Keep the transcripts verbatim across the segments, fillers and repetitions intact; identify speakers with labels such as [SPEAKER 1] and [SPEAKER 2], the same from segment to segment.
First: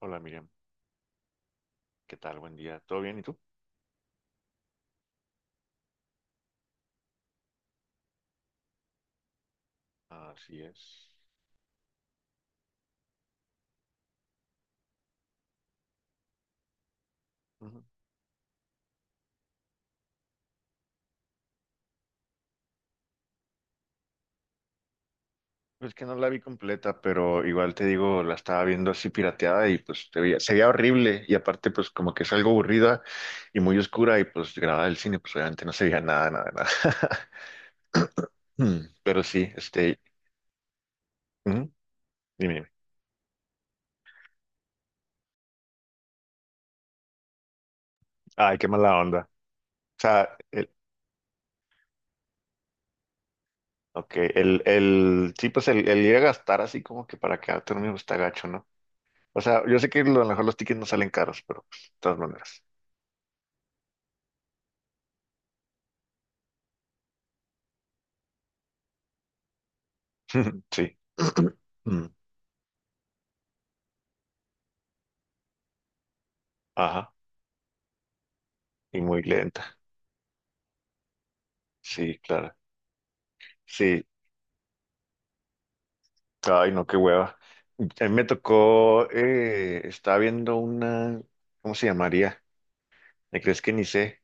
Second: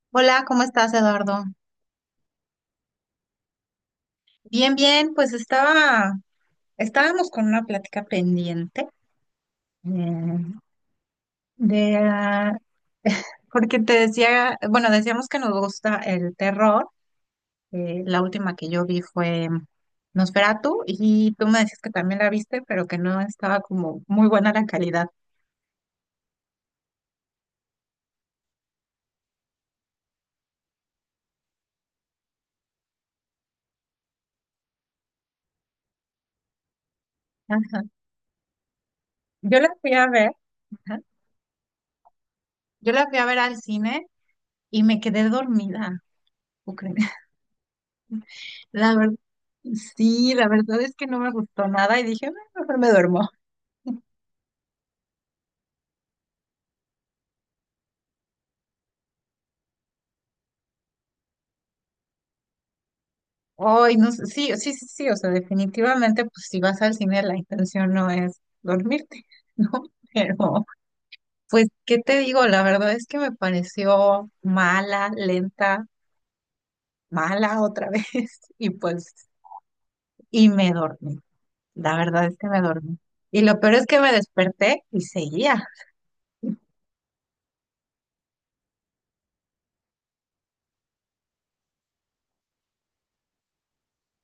[SPEAKER 1] Hola
[SPEAKER 2] Hola,
[SPEAKER 1] Miriam,
[SPEAKER 2] ¿cómo estás, Eduardo?
[SPEAKER 1] ¿qué tal? Buen día. ¿Todo bien? ¿Y tú?
[SPEAKER 2] Bien, bien, pues estaba, estábamos con una plática pendiente, eh,
[SPEAKER 1] Así es.
[SPEAKER 2] de, ah, porque te decía, bueno, decíamos que nos gusta el terror.
[SPEAKER 1] Ujú.
[SPEAKER 2] Eh, la última que yo vi fue Nosferatu y tú me decías que también la viste, pero que no estaba como muy buena la calidad.
[SPEAKER 1] Es que no la vi completa, pero igual te digo, la estaba viendo así pirateada y pues te veía- se veía horrible y aparte pues como que es algo aburrida y muy oscura y pues grabada del cine pues obviamente no se veía nada, nada, nada.
[SPEAKER 2] Ajá.
[SPEAKER 1] Mm, Pero sí,
[SPEAKER 2] Yo la fui
[SPEAKER 1] este,
[SPEAKER 2] a ver, ajá,
[SPEAKER 1] ujú, dime, dime.
[SPEAKER 2] yo la fui a ver al cine y me quedé dormida. ¿Tú crees?
[SPEAKER 1] Ay, qué
[SPEAKER 2] La
[SPEAKER 1] mala
[SPEAKER 2] verdad,
[SPEAKER 1] onda. O
[SPEAKER 2] sí,
[SPEAKER 1] sea,
[SPEAKER 2] la
[SPEAKER 1] el,
[SPEAKER 2] verdad es que no me gustó nada y dije, "Ah, mejor me duermo".
[SPEAKER 1] ok, el, el, sí, pues el, el ir a gastar así como que para quedarte dormido está gacho, ¿no? O sea, yo sé que lo- a lo mejor los tickets no salen caros, pero pues, de todas maneras.
[SPEAKER 2] Hoy, no sé, sí, sí, sí, sí, o sea, definitivamente, pues si vas al cine, la intención no es dormirte, ¿no? Pero,
[SPEAKER 1] Sí.
[SPEAKER 2] pues, ¿qué
[SPEAKER 1] Mm.
[SPEAKER 2] te digo? La verdad es que me pareció mala, lenta,
[SPEAKER 1] Ajá.
[SPEAKER 2] mala otra vez, y
[SPEAKER 1] Y
[SPEAKER 2] pues,
[SPEAKER 1] muy lenta.
[SPEAKER 2] y me dormí. La
[SPEAKER 1] Sí,
[SPEAKER 2] verdad es que
[SPEAKER 1] claro.
[SPEAKER 2] me dormí. Y lo peor es que
[SPEAKER 1] Sí.
[SPEAKER 2] me desperté y seguía.
[SPEAKER 1] Ay, no, qué hueva. A mí me tocó, eh, estaba viendo una, ¿cómo se llamaría? Me crees que ni sé,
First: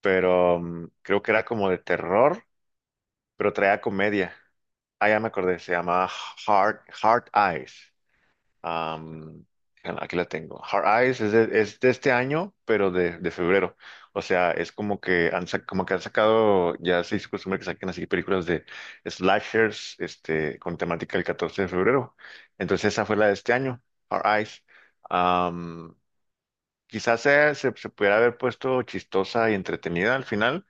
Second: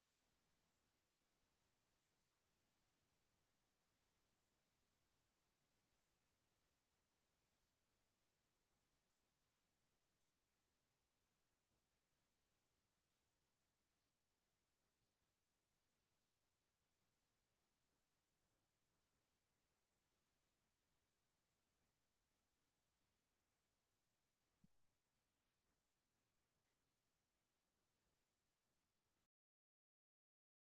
[SPEAKER 1] pero mm, creo que era como de terror, pero traía comedia. Ah, ya me acordé, se llamaba Hard, Hard Eyes. Am, bueno, aquí la tengo. Hard Eyes es de, es de este año, pero de, de febrero. O sea, es como que han, sac- como que han sacado, ya se hizo costumbre que saquen así películas de slashers, este, con temática del catorce de febrero. Entonces esa fue la de este año, Hard Eyes. Am, quizás se, se, se pudiera haber puesto chistosa y entretenida al final,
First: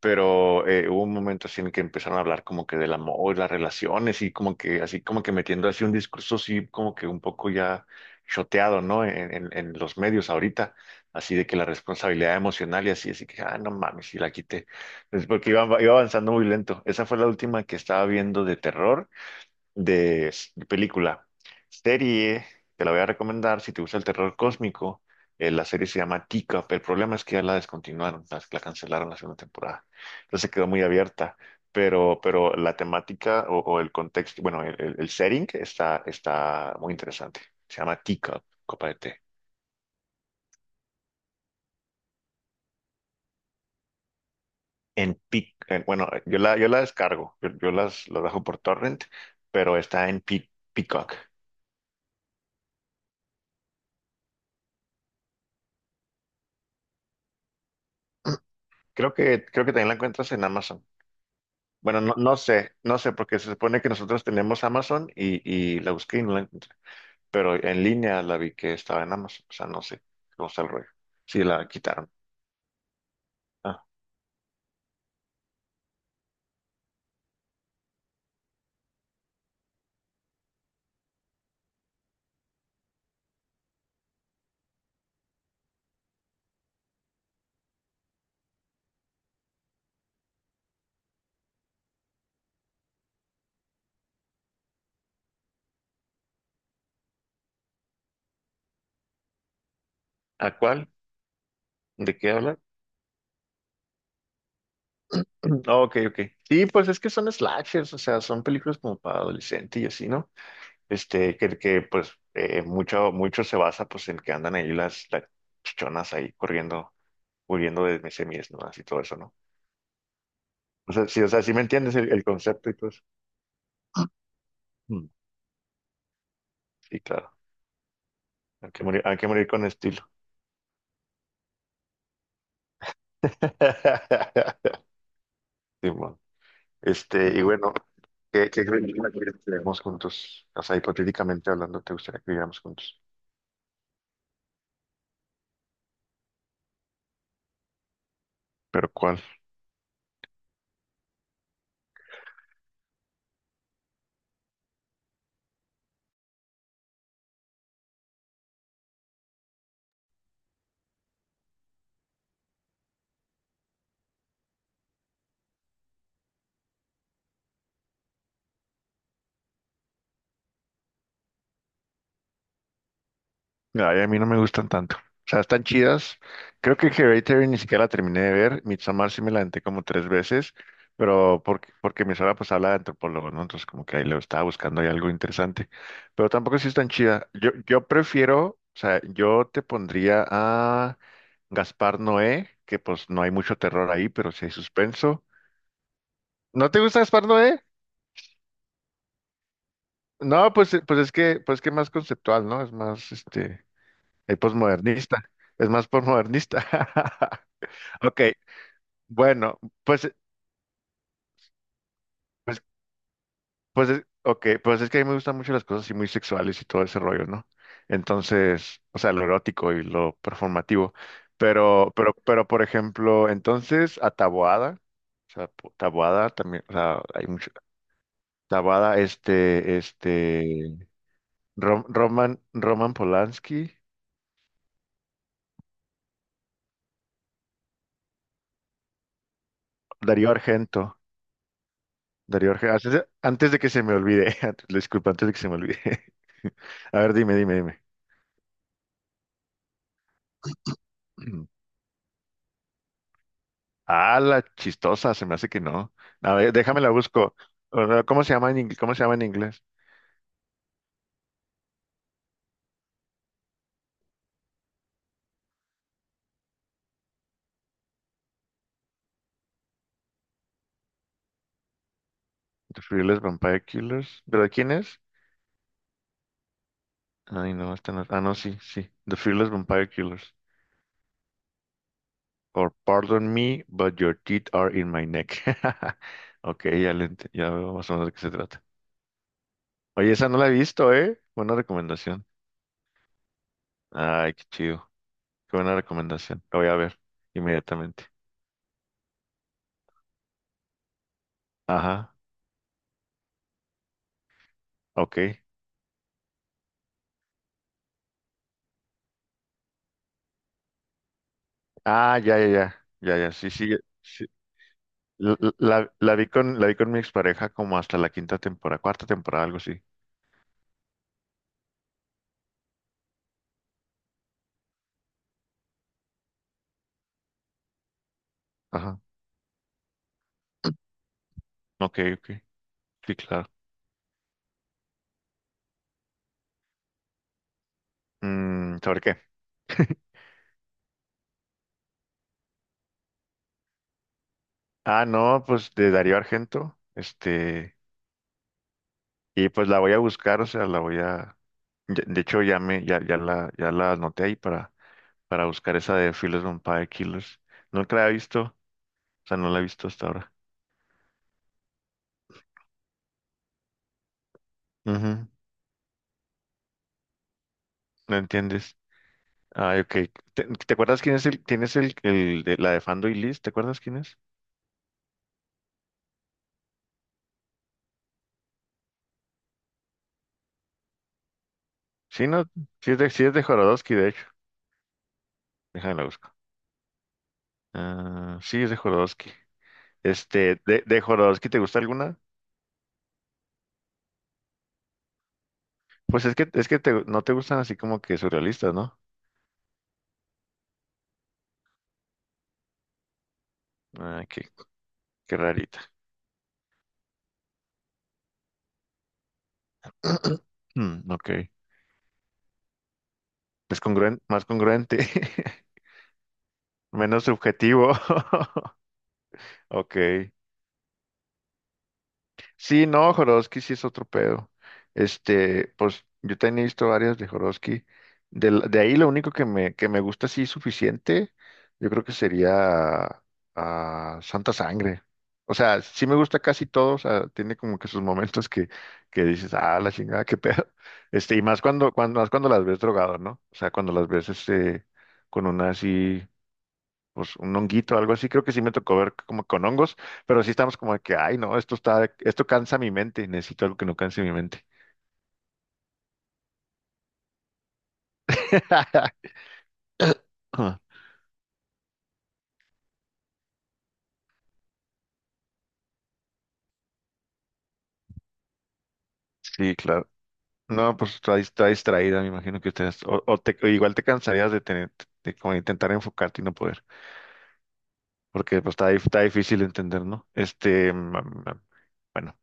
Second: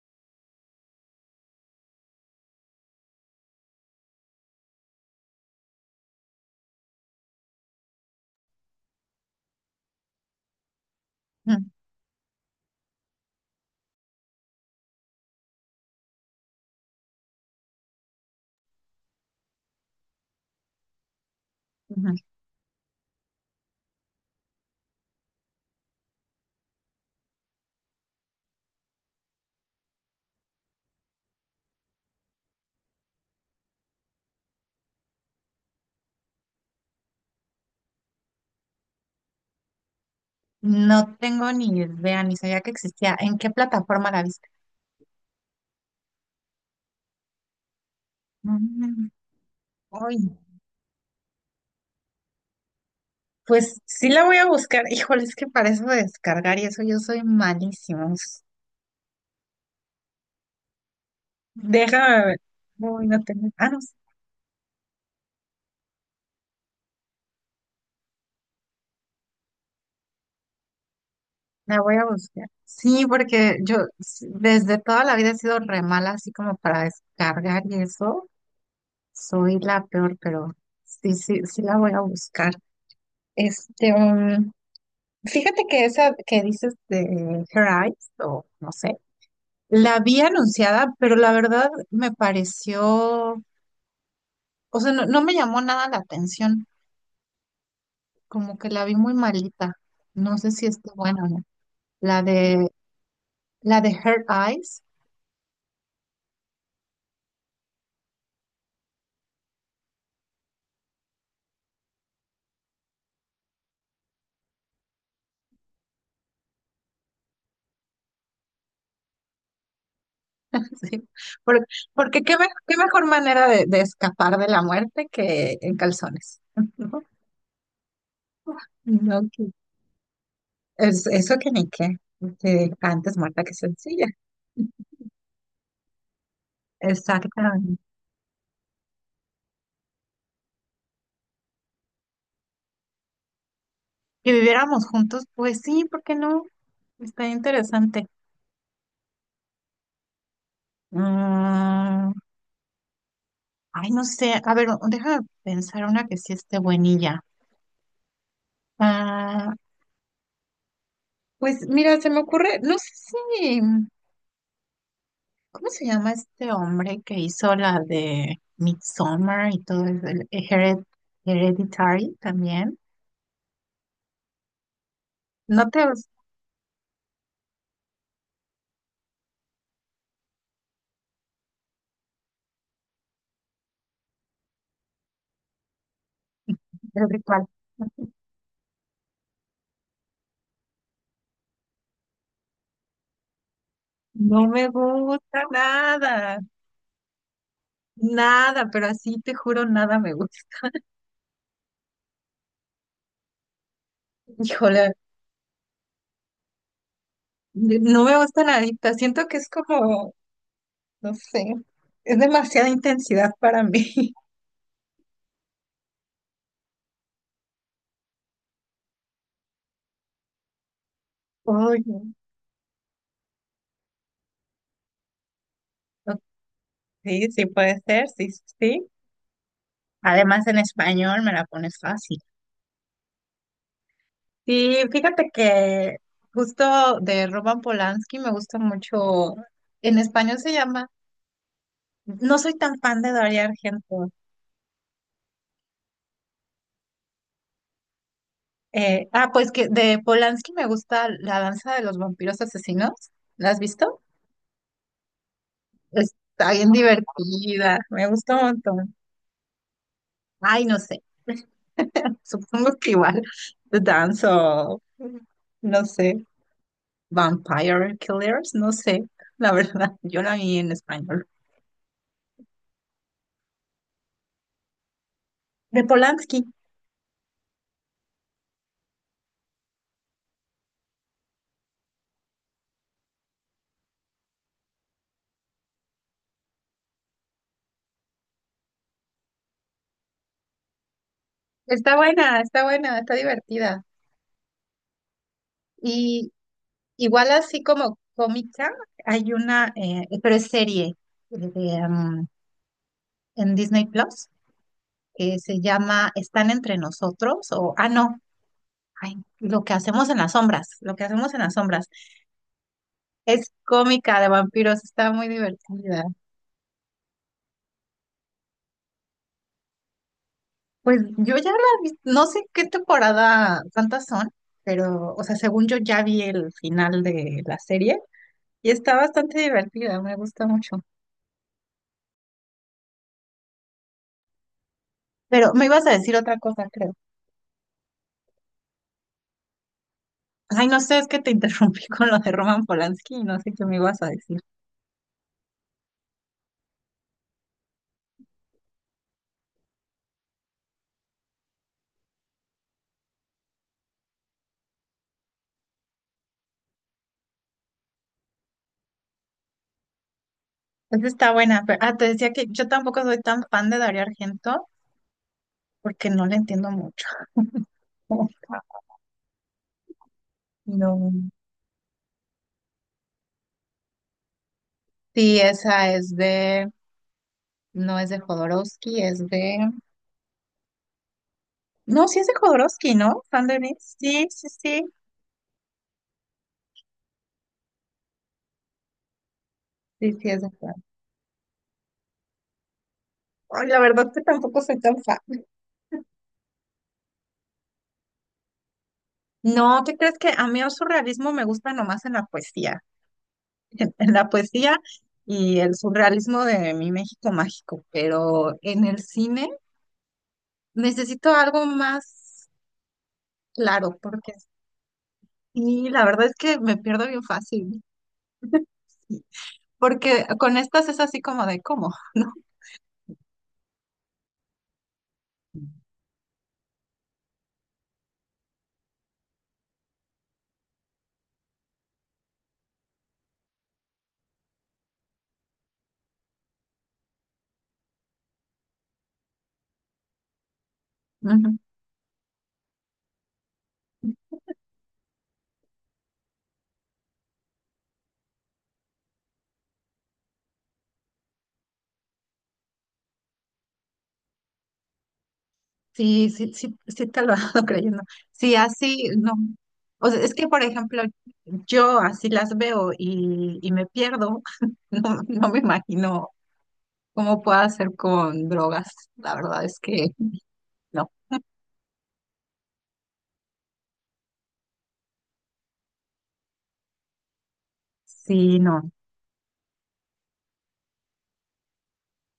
[SPEAKER 1] pero eh, hubo un momento así en el que empezaron a hablar como que del amor, las relaciones y como que así como que metiendo así un discurso así como que un poco ya choteado, ¿no? En, en- en los medios ahorita, así de que la
[SPEAKER 2] Mm,
[SPEAKER 1] responsabilidad emocional y así, así que, ah, no mames, si la quité, es porque iba, iba avanzando muy lento. Esa fue la última que estaba viendo de terror de, de película.
[SPEAKER 2] ujú.
[SPEAKER 1] Serie, te la voy a recomendar si te gusta el terror cósmico. Eh, la serie se llama Teacup. El problema es que ya la descontinuaron, las- la, cancelaron la segunda temporada. Entonces quedó muy abierta. Pero, pero la temática o, o el contexto, bueno, el, el- el setting está, está muy interesante. Se llama Teacup, copa de té.
[SPEAKER 2] No tengo ni idea, ni sabía que existía. ¿En qué plataforma la viste?
[SPEAKER 1] En Pic, en- bueno, yo la, yo la descargo, yo, yo las, las bajo por torrent,
[SPEAKER 2] Mm,
[SPEAKER 1] pero está
[SPEAKER 2] Ay,
[SPEAKER 1] en
[SPEAKER 2] no.
[SPEAKER 1] Pic- Peacock.
[SPEAKER 2] Pues sí la voy a buscar. Híjole, es que para eso de descargar y eso yo soy malísimo.
[SPEAKER 1] Creo que, creo que también la encuentras en Amazon. Bueno, no,
[SPEAKER 2] Déjame
[SPEAKER 1] no
[SPEAKER 2] ver.
[SPEAKER 1] sé, no
[SPEAKER 2] Uy,
[SPEAKER 1] sé,
[SPEAKER 2] no
[SPEAKER 1] porque
[SPEAKER 2] tengo.
[SPEAKER 1] se
[SPEAKER 2] Ah, no,
[SPEAKER 1] supone que
[SPEAKER 2] sí,
[SPEAKER 1] nosotros tenemos Amazon y, y la busqué y no la encontré, pero en línea la vi que estaba en Amazon, o sea, no sé cómo está el rollo. Sí, la
[SPEAKER 2] la voy a
[SPEAKER 1] quitaron.
[SPEAKER 2] buscar. Sí, porque yo
[SPEAKER 1] Ah,
[SPEAKER 2] s- desde toda la vida he sido re mala, así como para descargar y eso. Soy la peor, pero sí, sí, sí la voy a buscar. Este, um, Fíjate que esa que dices de Her Eyes, o no sé, la vi anunciada, pero la verdad me pareció, o sea, no no me llamó nada la atención. Como que la vi muy malita. No sé
[SPEAKER 1] ¿a
[SPEAKER 2] si
[SPEAKER 1] cuál?
[SPEAKER 2] esté buena o no.
[SPEAKER 1] ¿De
[SPEAKER 2] La
[SPEAKER 1] qué hablar?
[SPEAKER 2] de, la de Her Eyes.
[SPEAKER 1] Ah, ok, ok. Sí, pues es que son slashers, o sea, son películas como para adolescente y así, ¿no? Este, que, que pues eh, mucho, mucho se basa pues en que andan ahí las, las chichonas ahí corriendo, huyendo de semis, ¿no? Así todo eso, ¿no? O sea,
[SPEAKER 2] Sí.
[SPEAKER 1] sí, o sea, sí me
[SPEAKER 2] Por-
[SPEAKER 1] entiendes el,
[SPEAKER 2] Porque,
[SPEAKER 1] el
[SPEAKER 2] qué, me-
[SPEAKER 1] concepto y
[SPEAKER 2] qué
[SPEAKER 1] todo eso.
[SPEAKER 2] mejor manera de, de escapar de la muerte que en calzones.
[SPEAKER 1] Sí, claro. Hay que
[SPEAKER 2] No,
[SPEAKER 1] morir, hay que
[SPEAKER 2] No,
[SPEAKER 1] morir
[SPEAKER 2] que-
[SPEAKER 1] con estilo.
[SPEAKER 2] Es, eso que ni qué. Que antes muerta que sencilla.
[SPEAKER 1] Simón. Este, y bueno,
[SPEAKER 2] Exactamente.
[SPEAKER 1] ¿qué, qué crees que viviéramos juntos? O sea, hipotéticamente hablando, ¿te gustaría que viviéramos juntos?
[SPEAKER 2] Que viviéramos juntos, pues sí, ¿por qué no? Está interesante.
[SPEAKER 1] ¿Pero cuál?
[SPEAKER 2] Mm, ay, no sé. A ver, déjame pensar una que sí esté buenilla. Ah, pues mira, se me ocurre, no sé si, ¿cómo se llama este hombre que hizo la de Midsommar y todo el, el Hered- Hereditary también?
[SPEAKER 1] Ay, a mí no me gustan tanto. O sea, están
[SPEAKER 2] No te el
[SPEAKER 1] chidas. Creo que Hereditary ni siquiera la terminé de ver. Midsommar sí me la aventé como tres veces, pero porque, porque mi suegra pues habla de antropólogo, ¿no? Entonces como que ahí lo estaba buscando ahí algo interesante. Pero tampoco sí es tan chida. Yo,
[SPEAKER 2] cuál.
[SPEAKER 1] yo prefiero, o sea, yo te pondría a Gaspar Noé, que pues no hay mucho terror ahí, pero sí hay
[SPEAKER 2] No me
[SPEAKER 1] suspenso.
[SPEAKER 2] gusta nada,
[SPEAKER 1] ¿No te gusta Gaspar Noé?
[SPEAKER 2] nada, pero así te juro, nada me gusta.
[SPEAKER 1] No, pues, eh, pues es que, pues que más conceptual, ¿no? Es más, este, el
[SPEAKER 2] Híjole,
[SPEAKER 1] posmodernista. Es más posmodernista.
[SPEAKER 2] no me
[SPEAKER 1] Ok,
[SPEAKER 2] gusta nadita. Siento que es
[SPEAKER 1] bueno, pues,
[SPEAKER 2] como, no sé, es
[SPEAKER 1] pues,
[SPEAKER 2] demasiada intensidad para
[SPEAKER 1] pues, es-
[SPEAKER 2] mí.
[SPEAKER 1] ok, pues es que a mí me gustan mucho las cosas así muy sexuales y todo ese rollo, ¿no? Entonces, o sea, lo erótico y lo performativo. Pero, pero,
[SPEAKER 2] Oye,
[SPEAKER 1] pero, por ejemplo, entonces, a Taboada, o sea, po- Taboada también, o sea, hay
[SPEAKER 2] sí,
[SPEAKER 1] mucho,
[SPEAKER 2] sí puede ser, sí, sí. sí.
[SPEAKER 1] Taboada, este,
[SPEAKER 2] Además, en
[SPEAKER 1] este,
[SPEAKER 2] español me la pones
[SPEAKER 1] Rom-
[SPEAKER 2] fácil.
[SPEAKER 1] Roman, Roman Polanski,
[SPEAKER 2] Sí, fíjate que justo de Roman Polanski me gusta mucho, en
[SPEAKER 1] Darío
[SPEAKER 2] español se llama,
[SPEAKER 1] Argento,
[SPEAKER 2] no
[SPEAKER 1] Darío
[SPEAKER 2] soy
[SPEAKER 1] Argento,
[SPEAKER 2] tan
[SPEAKER 1] antes
[SPEAKER 2] fan
[SPEAKER 1] de
[SPEAKER 2] de Darío
[SPEAKER 1] antes de que se me
[SPEAKER 2] Argento.
[SPEAKER 1] olvide, antes- disculpa, antes de que se me olvide. A ver, dime, dime, dime.
[SPEAKER 2] Eh, ah, pues que de Polanski me gusta La danza de los vampiros asesinos. ¿La has visto?
[SPEAKER 1] Ah, la chistosa, se me hace que no. A ver,
[SPEAKER 2] Está bien
[SPEAKER 1] déjame la busco.
[SPEAKER 2] divertida,
[SPEAKER 1] O sea,
[SPEAKER 2] me
[SPEAKER 1] ¿cómo se
[SPEAKER 2] gusta un
[SPEAKER 1] llama en inglés? ¿Cómo
[SPEAKER 2] montón.
[SPEAKER 1] se llama en inglés?
[SPEAKER 2] Ay, no sé, supongo que igual danzo, no sé, Vampire Killers, no sé, la verdad, yo la vi en español.
[SPEAKER 1] The Fearless Vampire Killers. ¿Pero de quién es?
[SPEAKER 2] De Polanski.
[SPEAKER 1] Ay, no, esta no. Ah, no, sí, sí. The Fearless Vampire Killers. Or Pardon Me, but your teeth are in my neck. Ok, ya, le ent- ya veo más o menos de qué se trata. Oye, esa no la he visto, ¿eh? Buena
[SPEAKER 2] Está
[SPEAKER 1] recomendación.
[SPEAKER 2] buena, está buena, está divertida.
[SPEAKER 1] Ay, qué chido. Qué buena
[SPEAKER 2] Y
[SPEAKER 1] recomendación. La voy a ver
[SPEAKER 2] igual así como
[SPEAKER 1] inmediatamente.
[SPEAKER 2] cómica, hay una, eh, pero es serie eh, de,
[SPEAKER 1] Ajá,
[SPEAKER 2] um, en Disney Plus
[SPEAKER 1] ok.
[SPEAKER 2] que se llama Están entre nosotros o, ah, no, ay, lo que hacemos en las sombras, lo que hacemos en las sombras.
[SPEAKER 1] Ah, ya, ya, ya. Ya, ya, sí,
[SPEAKER 2] Es
[SPEAKER 1] sí.
[SPEAKER 2] cómica de vampiros, está muy
[SPEAKER 1] La, la-
[SPEAKER 2] divertida.
[SPEAKER 1] la vi con, la vi con mi expareja como hasta la quinta temporada, cuarta temporada, algo así.
[SPEAKER 2] Pues yo ya la vi, no sé qué temporada, cuántas son, pero, o sea, según yo ya vi el final de la serie. Y
[SPEAKER 1] Ajá.
[SPEAKER 2] está bastante divertida, me gusta mucho.
[SPEAKER 1] Ok, ok. Sí, claro.
[SPEAKER 2] Pero me ibas a decir otra cosa, creo.
[SPEAKER 1] Mm, ¿sobre qué?
[SPEAKER 2] Ay, no sé, es que te interrumpí con lo de Roman Polanski, no sé qué me ibas a decir.
[SPEAKER 1] Ah, no, pues de Darío Argento. Este, y pues la voy a buscar, o sea, la voy a. ya- De hecho, ya me, ya, ya la, ya la anoté ahí para, para, buscar esa de Fearless Vampire Killers. Nunca la he visto, o sea, no la he visto hasta ahora.
[SPEAKER 2] Esa está buena, pero ah, te decía que yo tampoco soy tan fan de Dario Argento
[SPEAKER 1] Ujú,
[SPEAKER 2] porque no le entiendo mucho.
[SPEAKER 1] ¿no entiendes? Ah, ok. ¿Te, te acuerdas quién
[SPEAKER 2] No.
[SPEAKER 1] es el, quién es el, el de la de Fando y Liz? ¿Te acuerdas quién es?
[SPEAKER 2] Sí, esa es de, no es de Jodorowsky, es de, no, sí
[SPEAKER 1] Sí,
[SPEAKER 2] es de
[SPEAKER 1] no, sí es
[SPEAKER 2] Jodorowsky,
[SPEAKER 1] de, sí
[SPEAKER 2] ¿no?
[SPEAKER 1] es de
[SPEAKER 2] Fan de mí.
[SPEAKER 1] Jorodowski, de hecho.
[SPEAKER 2] Sí, sí, sí.
[SPEAKER 1] Déjame la busco. Ah, sí, es de Jorodowski.
[SPEAKER 2] Sí, sí, es de.
[SPEAKER 1] Este, de, de, Jorodowski, ¿te gusta alguna?
[SPEAKER 2] Ay, la verdad que tampoco soy tan fan.
[SPEAKER 1] Pues es que, es que te- no te gustan así como que surrealistas, ¿no?
[SPEAKER 2] No, ¿qué crees que a mí el surrealismo me gusta nomás en la poesía? En
[SPEAKER 1] Ah,
[SPEAKER 2] la
[SPEAKER 1] qué,
[SPEAKER 2] poesía
[SPEAKER 1] qué
[SPEAKER 2] y el
[SPEAKER 1] rarita.
[SPEAKER 2] surrealismo de mi México mágico, pero en el cine
[SPEAKER 1] Mm, ok.
[SPEAKER 2] necesito algo más
[SPEAKER 1] Es
[SPEAKER 2] claro,
[SPEAKER 1] congruente,
[SPEAKER 2] porque
[SPEAKER 1] más congruente.
[SPEAKER 2] sí, la verdad es que me pierdo
[SPEAKER 1] Menos
[SPEAKER 2] bien fácil.
[SPEAKER 1] subjetivo. Ok.
[SPEAKER 2] Porque con estas es así como de cómo, ¿no?
[SPEAKER 1] Sí, no, Jodorowsky sí es otro pedo. Este, pues yo también he visto varias de Jodorowsky. De, la- de ahí lo único que me, que me gusta así suficiente, yo creo que sería ah, Santa Sangre. O sea, sí me gusta casi todo, o sea, tiene como que sus momentos que, que dices, ah, la chingada, qué pedo. Este, y más
[SPEAKER 2] Ujú.
[SPEAKER 1] cuando, cuando, más cuando las ves drogado, ¿no? O sea, cuando las ves este, con una así pues un honguito, algo así, creo que sí me tocó ver como con hongos, pero sí estamos como de que, ay, no, esto está, esto cansa mi mente, necesito algo que no canse mi mente.
[SPEAKER 2] Sí, sí, sí, sí te lo ando creyendo. Sí, así, no. O sea, es que, por ejemplo, yo así las veo y, y me pierdo. No, no me imagino cómo pueda hacer con drogas. La verdad
[SPEAKER 1] Sí,
[SPEAKER 2] es
[SPEAKER 1] claro.
[SPEAKER 2] que
[SPEAKER 1] No,
[SPEAKER 2] no.
[SPEAKER 1] pues está, dis- está distraída, me imagino que ustedes, o, o te- o igual te cansarías de tener, de como intentar enfocarte y no poder, porque
[SPEAKER 2] Sí,
[SPEAKER 1] pues está,
[SPEAKER 2] no.
[SPEAKER 1] dif- está difícil de entender, ¿no? Este, mm, mm, bueno,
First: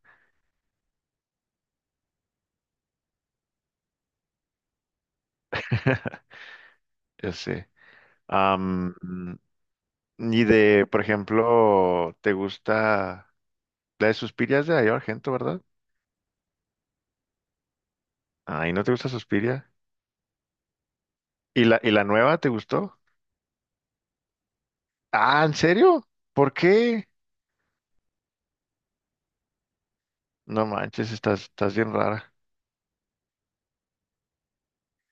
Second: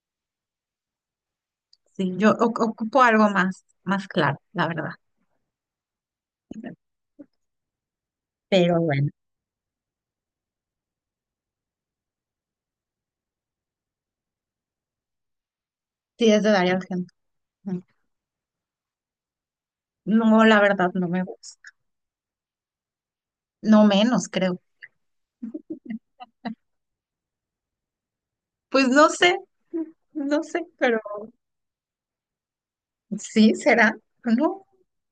[SPEAKER 2] Sí, yo o- ocupo algo más, más claro, la verdad.
[SPEAKER 1] ya sé.
[SPEAKER 2] Pero
[SPEAKER 1] Am,
[SPEAKER 2] bueno,
[SPEAKER 1] mm, y de, por ejemplo, ¿te gusta la de Suspirias de Darío Argento, verdad?
[SPEAKER 2] sí es de Darío gente.
[SPEAKER 1] Ay, ¿no te gusta Suspiria?
[SPEAKER 2] No, la verdad no me gusta.
[SPEAKER 1] ¿Y la, y la nueva te gustó?
[SPEAKER 2] No menos, creo.
[SPEAKER 1] Ah, ¿en serio? ¿Por qué?
[SPEAKER 2] Pues no sé, no sé,
[SPEAKER 1] No
[SPEAKER 2] pero
[SPEAKER 1] manches, estás, estás bien rara.
[SPEAKER 2] sí será. No.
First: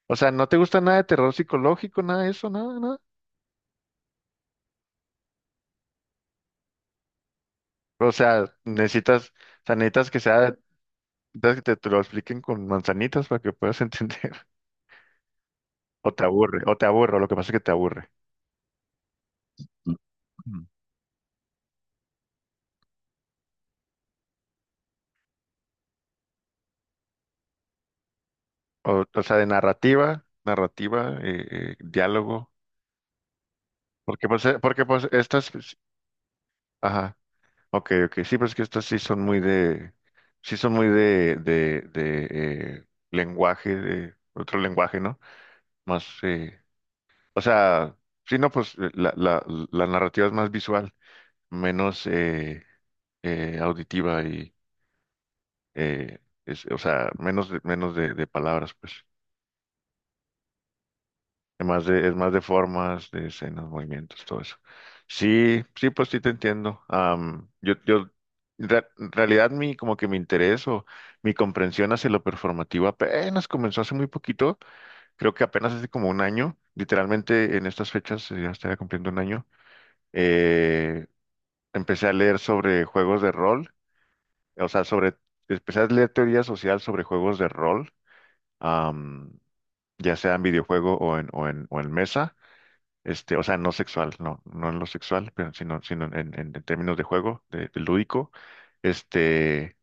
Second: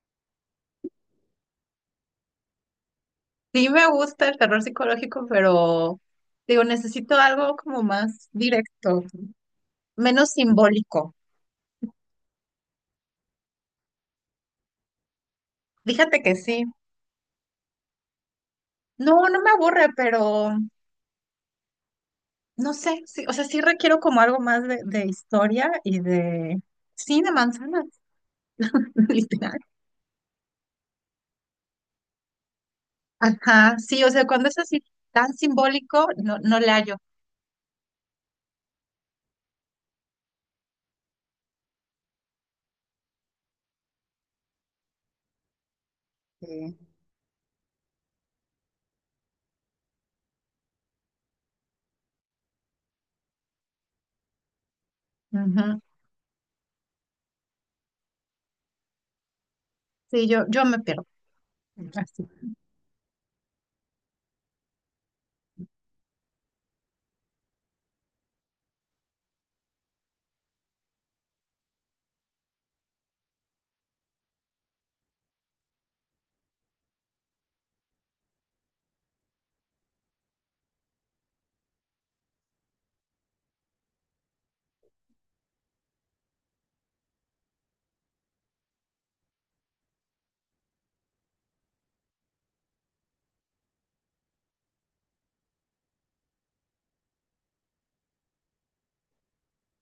[SPEAKER 1] O sea, ¿no te gusta nada de terror psicológico, nada de eso, nada, nada?
[SPEAKER 2] Sí me gusta el terror psicológico, pero digo, necesito algo como
[SPEAKER 1] O
[SPEAKER 2] más
[SPEAKER 1] sea,
[SPEAKER 2] directo,
[SPEAKER 1] necesitas, o sea, necesitas que
[SPEAKER 2] menos
[SPEAKER 1] sea,
[SPEAKER 2] simbólico.
[SPEAKER 1] necesitas que te, te lo expliquen con manzanitas para que puedas entender. O
[SPEAKER 2] Fíjate
[SPEAKER 1] te
[SPEAKER 2] que
[SPEAKER 1] aburre,
[SPEAKER 2] sí.
[SPEAKER 1] o te aburre, o lo que pasa es que te aburre.
[SPEAKER 2] No, no me aburre,
[SPEAKER 1] Ujú.
[SPEAKER 2] pero no sé, sí, o sea, sí requiero como algo más de, de historia y de, sí, de manzanas,
[SPEAKER 1] O, o sea, de
[SPEAKER 2] literal.
[SPEAKER 1] narrativa, narrativa, eh, eh, diálogo.
[SPEAKER 2] Ajá, sí, o sea,
[SPEAKER 1] Porque pues,
[SPEAKER 2] cuando
[SPEAKER 1] eh,
[SPEAKER 2] es así
[SPEAKER 1] porque pues
[SPEAKER 2] tan
[SPEAKER 1] estas, pues,
[SPEAKER 2] simbólico, no, no le hallo.
[SPEAKER 1] ajá. Ok, ok, sí, pero es que estas sí son muy de, sí son muy de, de, de eh, lenguaje, de otro lenguaje, ¿no? Más, eh,
[SPEAKER 2] Sí.
[SPEAKER 1] o sea, sí, no, pues eh, la, la, la narrativa es más visual, menos eh, eh, auditiva y,
[SPEAKER 2] Ujú.
[SPEAKER 1] eh, es, o sea, menos, de- menos de, de palabras, pues.
[SPEAKER 2] Sí, yo, yo me pierdo.
[SPEAKER 1] Es más de, es
[SPEAKER 2] Así.
[SPEAKER 1] más de formas, de escenas, movimientos, todo eso. Sí, sí, pues sí te entiendo. Am, yo, yo, en rea- en realidad mi, como que mi interés o mi comprensión hacia lo performativo apenas comenzó hace muy poquito. Creo que apenas hace como un año, literalmente en estas fechas, eh, ya estaría cumpliendo un año. eh, Empecé a leer sobre juegos de rol, o sea, sobre, empecé a leer teoría social sobre juegos de rol, am, ya sea en videojuego o en, o en, o en mesa. Este, o sea, no sexual, no, no en lo sexual, pero sino, sino en, en- en términos de juego, de, de lúdico. Este,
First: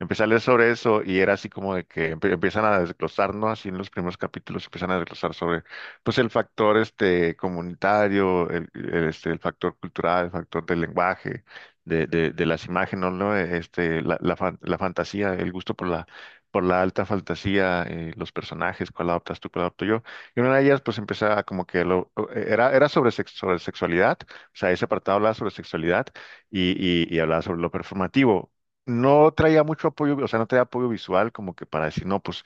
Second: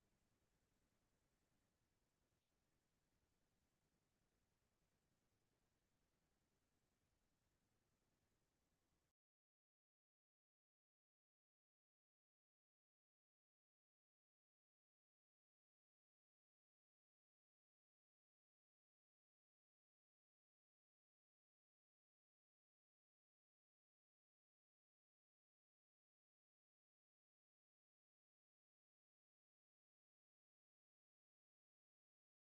[SPEAKER 1] Empecé a leer sobre eso y era así como de que empe- empiezan a desglosar, ¿no? Así en los primeros capítulos empiezan a desglosar sobre, pues, el factor este comunitario, el, el, este, el factor cultural, el factor del lenguaje, de, de, de las imágenes, ¿no? Este, la, la, fan- la fantasía, el gusto por la, por la alta fantasía, eh, los personajes, cuál adoptas tú, cuál adopto yo. Y una de ellas, pues, empezaba como que lo, era, era sobre, sex- sobre sexualidad, o sea, ese apartado hablaba sobre sexualidad y, y, y, hablaba sobre lo performativo, no traía mucho apoyo, o sea, no traía apoyo visual como que para decir, no, pues,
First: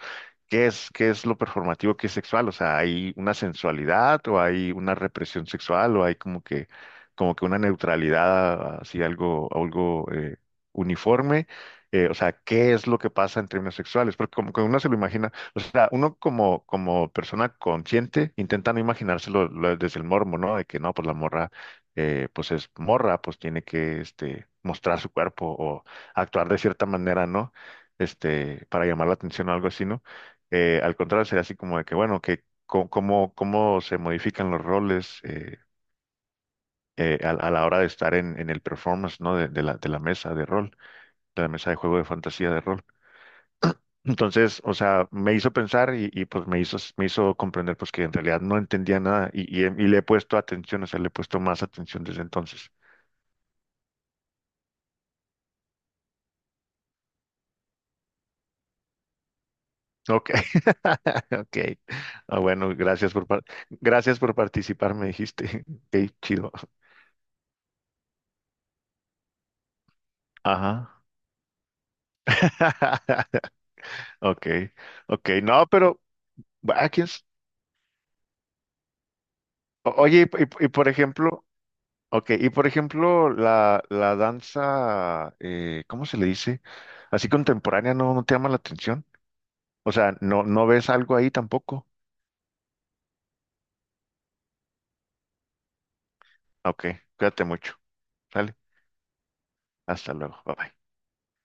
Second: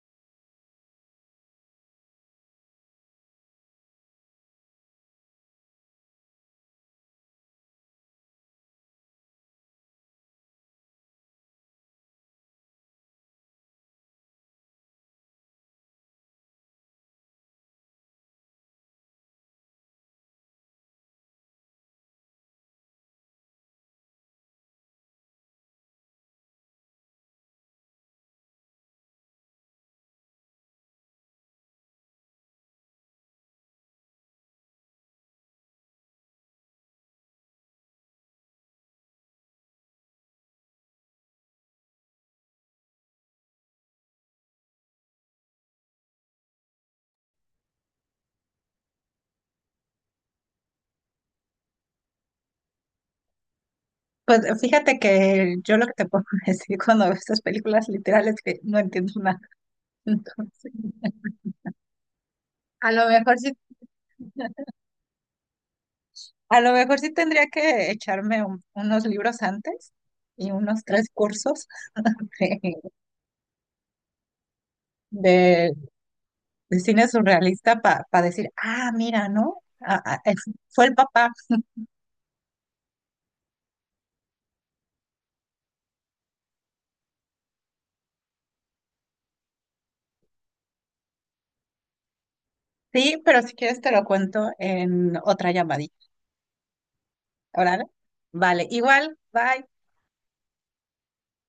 [SPEAKER 1] ¿qué es, qué es, lo performativo, qué es sexual? O sea, ¿hay una sensualidad o hay una represión sexual o hay como que, como que una neutralidad, así algo, algo eh, uniforme? Eh, o sea, ¿qué es lo que pasa en términos sexuales? Porque como que uno se lo imagina, o sea, uno como, como persona consciente intenta no imaginárselo, lo- desde el morbo, ¿no? De que no, pues la morra eh, pues es morra, pues tiene que este, mostrar su cuerpo, actuar de cierta manera, ¿no? Este, para llamar la atención o algo así, ¿no? Eh, al contrario, sería así como de que, bueno, que co- cómo, cómo se modifican los roles eh, eh, a, a la hora de estar en, en el performance, ¿no? De, de la, de la mesa de rol, de la mesa de juego de fantasía de rol. Entonces, o sea, me hizo pensar y, y, pues me hizo, me hizo, comprender pues que en realidad no entendía nada y, y, he- y le he puesto atención, o sea, le he puesto más atención desde entonces.
[SPEAKER 2] Pues fíjate que yo lo que te puedo decir cuando veo estas películas literales es que no entiendo nada.
[SPEAKER 1] Ok,
[SPEAKER 2] Entonces,
[SPEAKER 1] ok. Ah, bueno,
[SPEAKER 2] a lo
[SPEAKER 1] gracias por,
[SPEAKER 2] mejor
[SPEAKER 1] par-
[SPEAKER 2] sí,
[SPEAKER 1] gracias por participar, me dijiste. Ok, chido.
[SPEAKER 2] a lo mejor sí tendría que echarme un- unos libros antes y unos
[SPEAKER 1] Ajá.
[SPEAKER 2] tres cursos de,
[SPEAKER 1] Ok, ok. No,
[SPEAKER 2] de-
[SPEAKER 1] pero,
[SPEAKER 2] de
[SPEAKER 1] va, ¿quién
[SPEAKER 2] cine
[SPEAKER 1] s-
[SPEAKER 2] surrealista para decir, ah, mira, ¿no?
[SPEAKER 1] o-
[SPEAKER 2] Ah, ah,
[SPEAKER 1] oye, y, p-
[SPEAKER 2] es-
[SPEAKER 1] y p- y
[SPEAKER 2] fue
[SPEAKER 1] por
[SPEAKER 2] el papá.
[SPEAKER 1] ejemplo, ok, y por ejemplo, la, la danza, eh, ¿cómo se le dice? Así contemporánea, ¿no, no te llama la atención? O sea, ¿no, no ves algo ahí tampoco?
[SPEAKER 2] Sí, pero si quieres te lo cuento en otra llamadita.
[SPEAKER 1] Ok, cuídate mucho.
[SPEAKER 2] Órale.
[SPEAKER 1] Sale,
[SPEAKER 2] Vale, igual, bye.
[SPEAKER 1] hasta luego. Bye bye.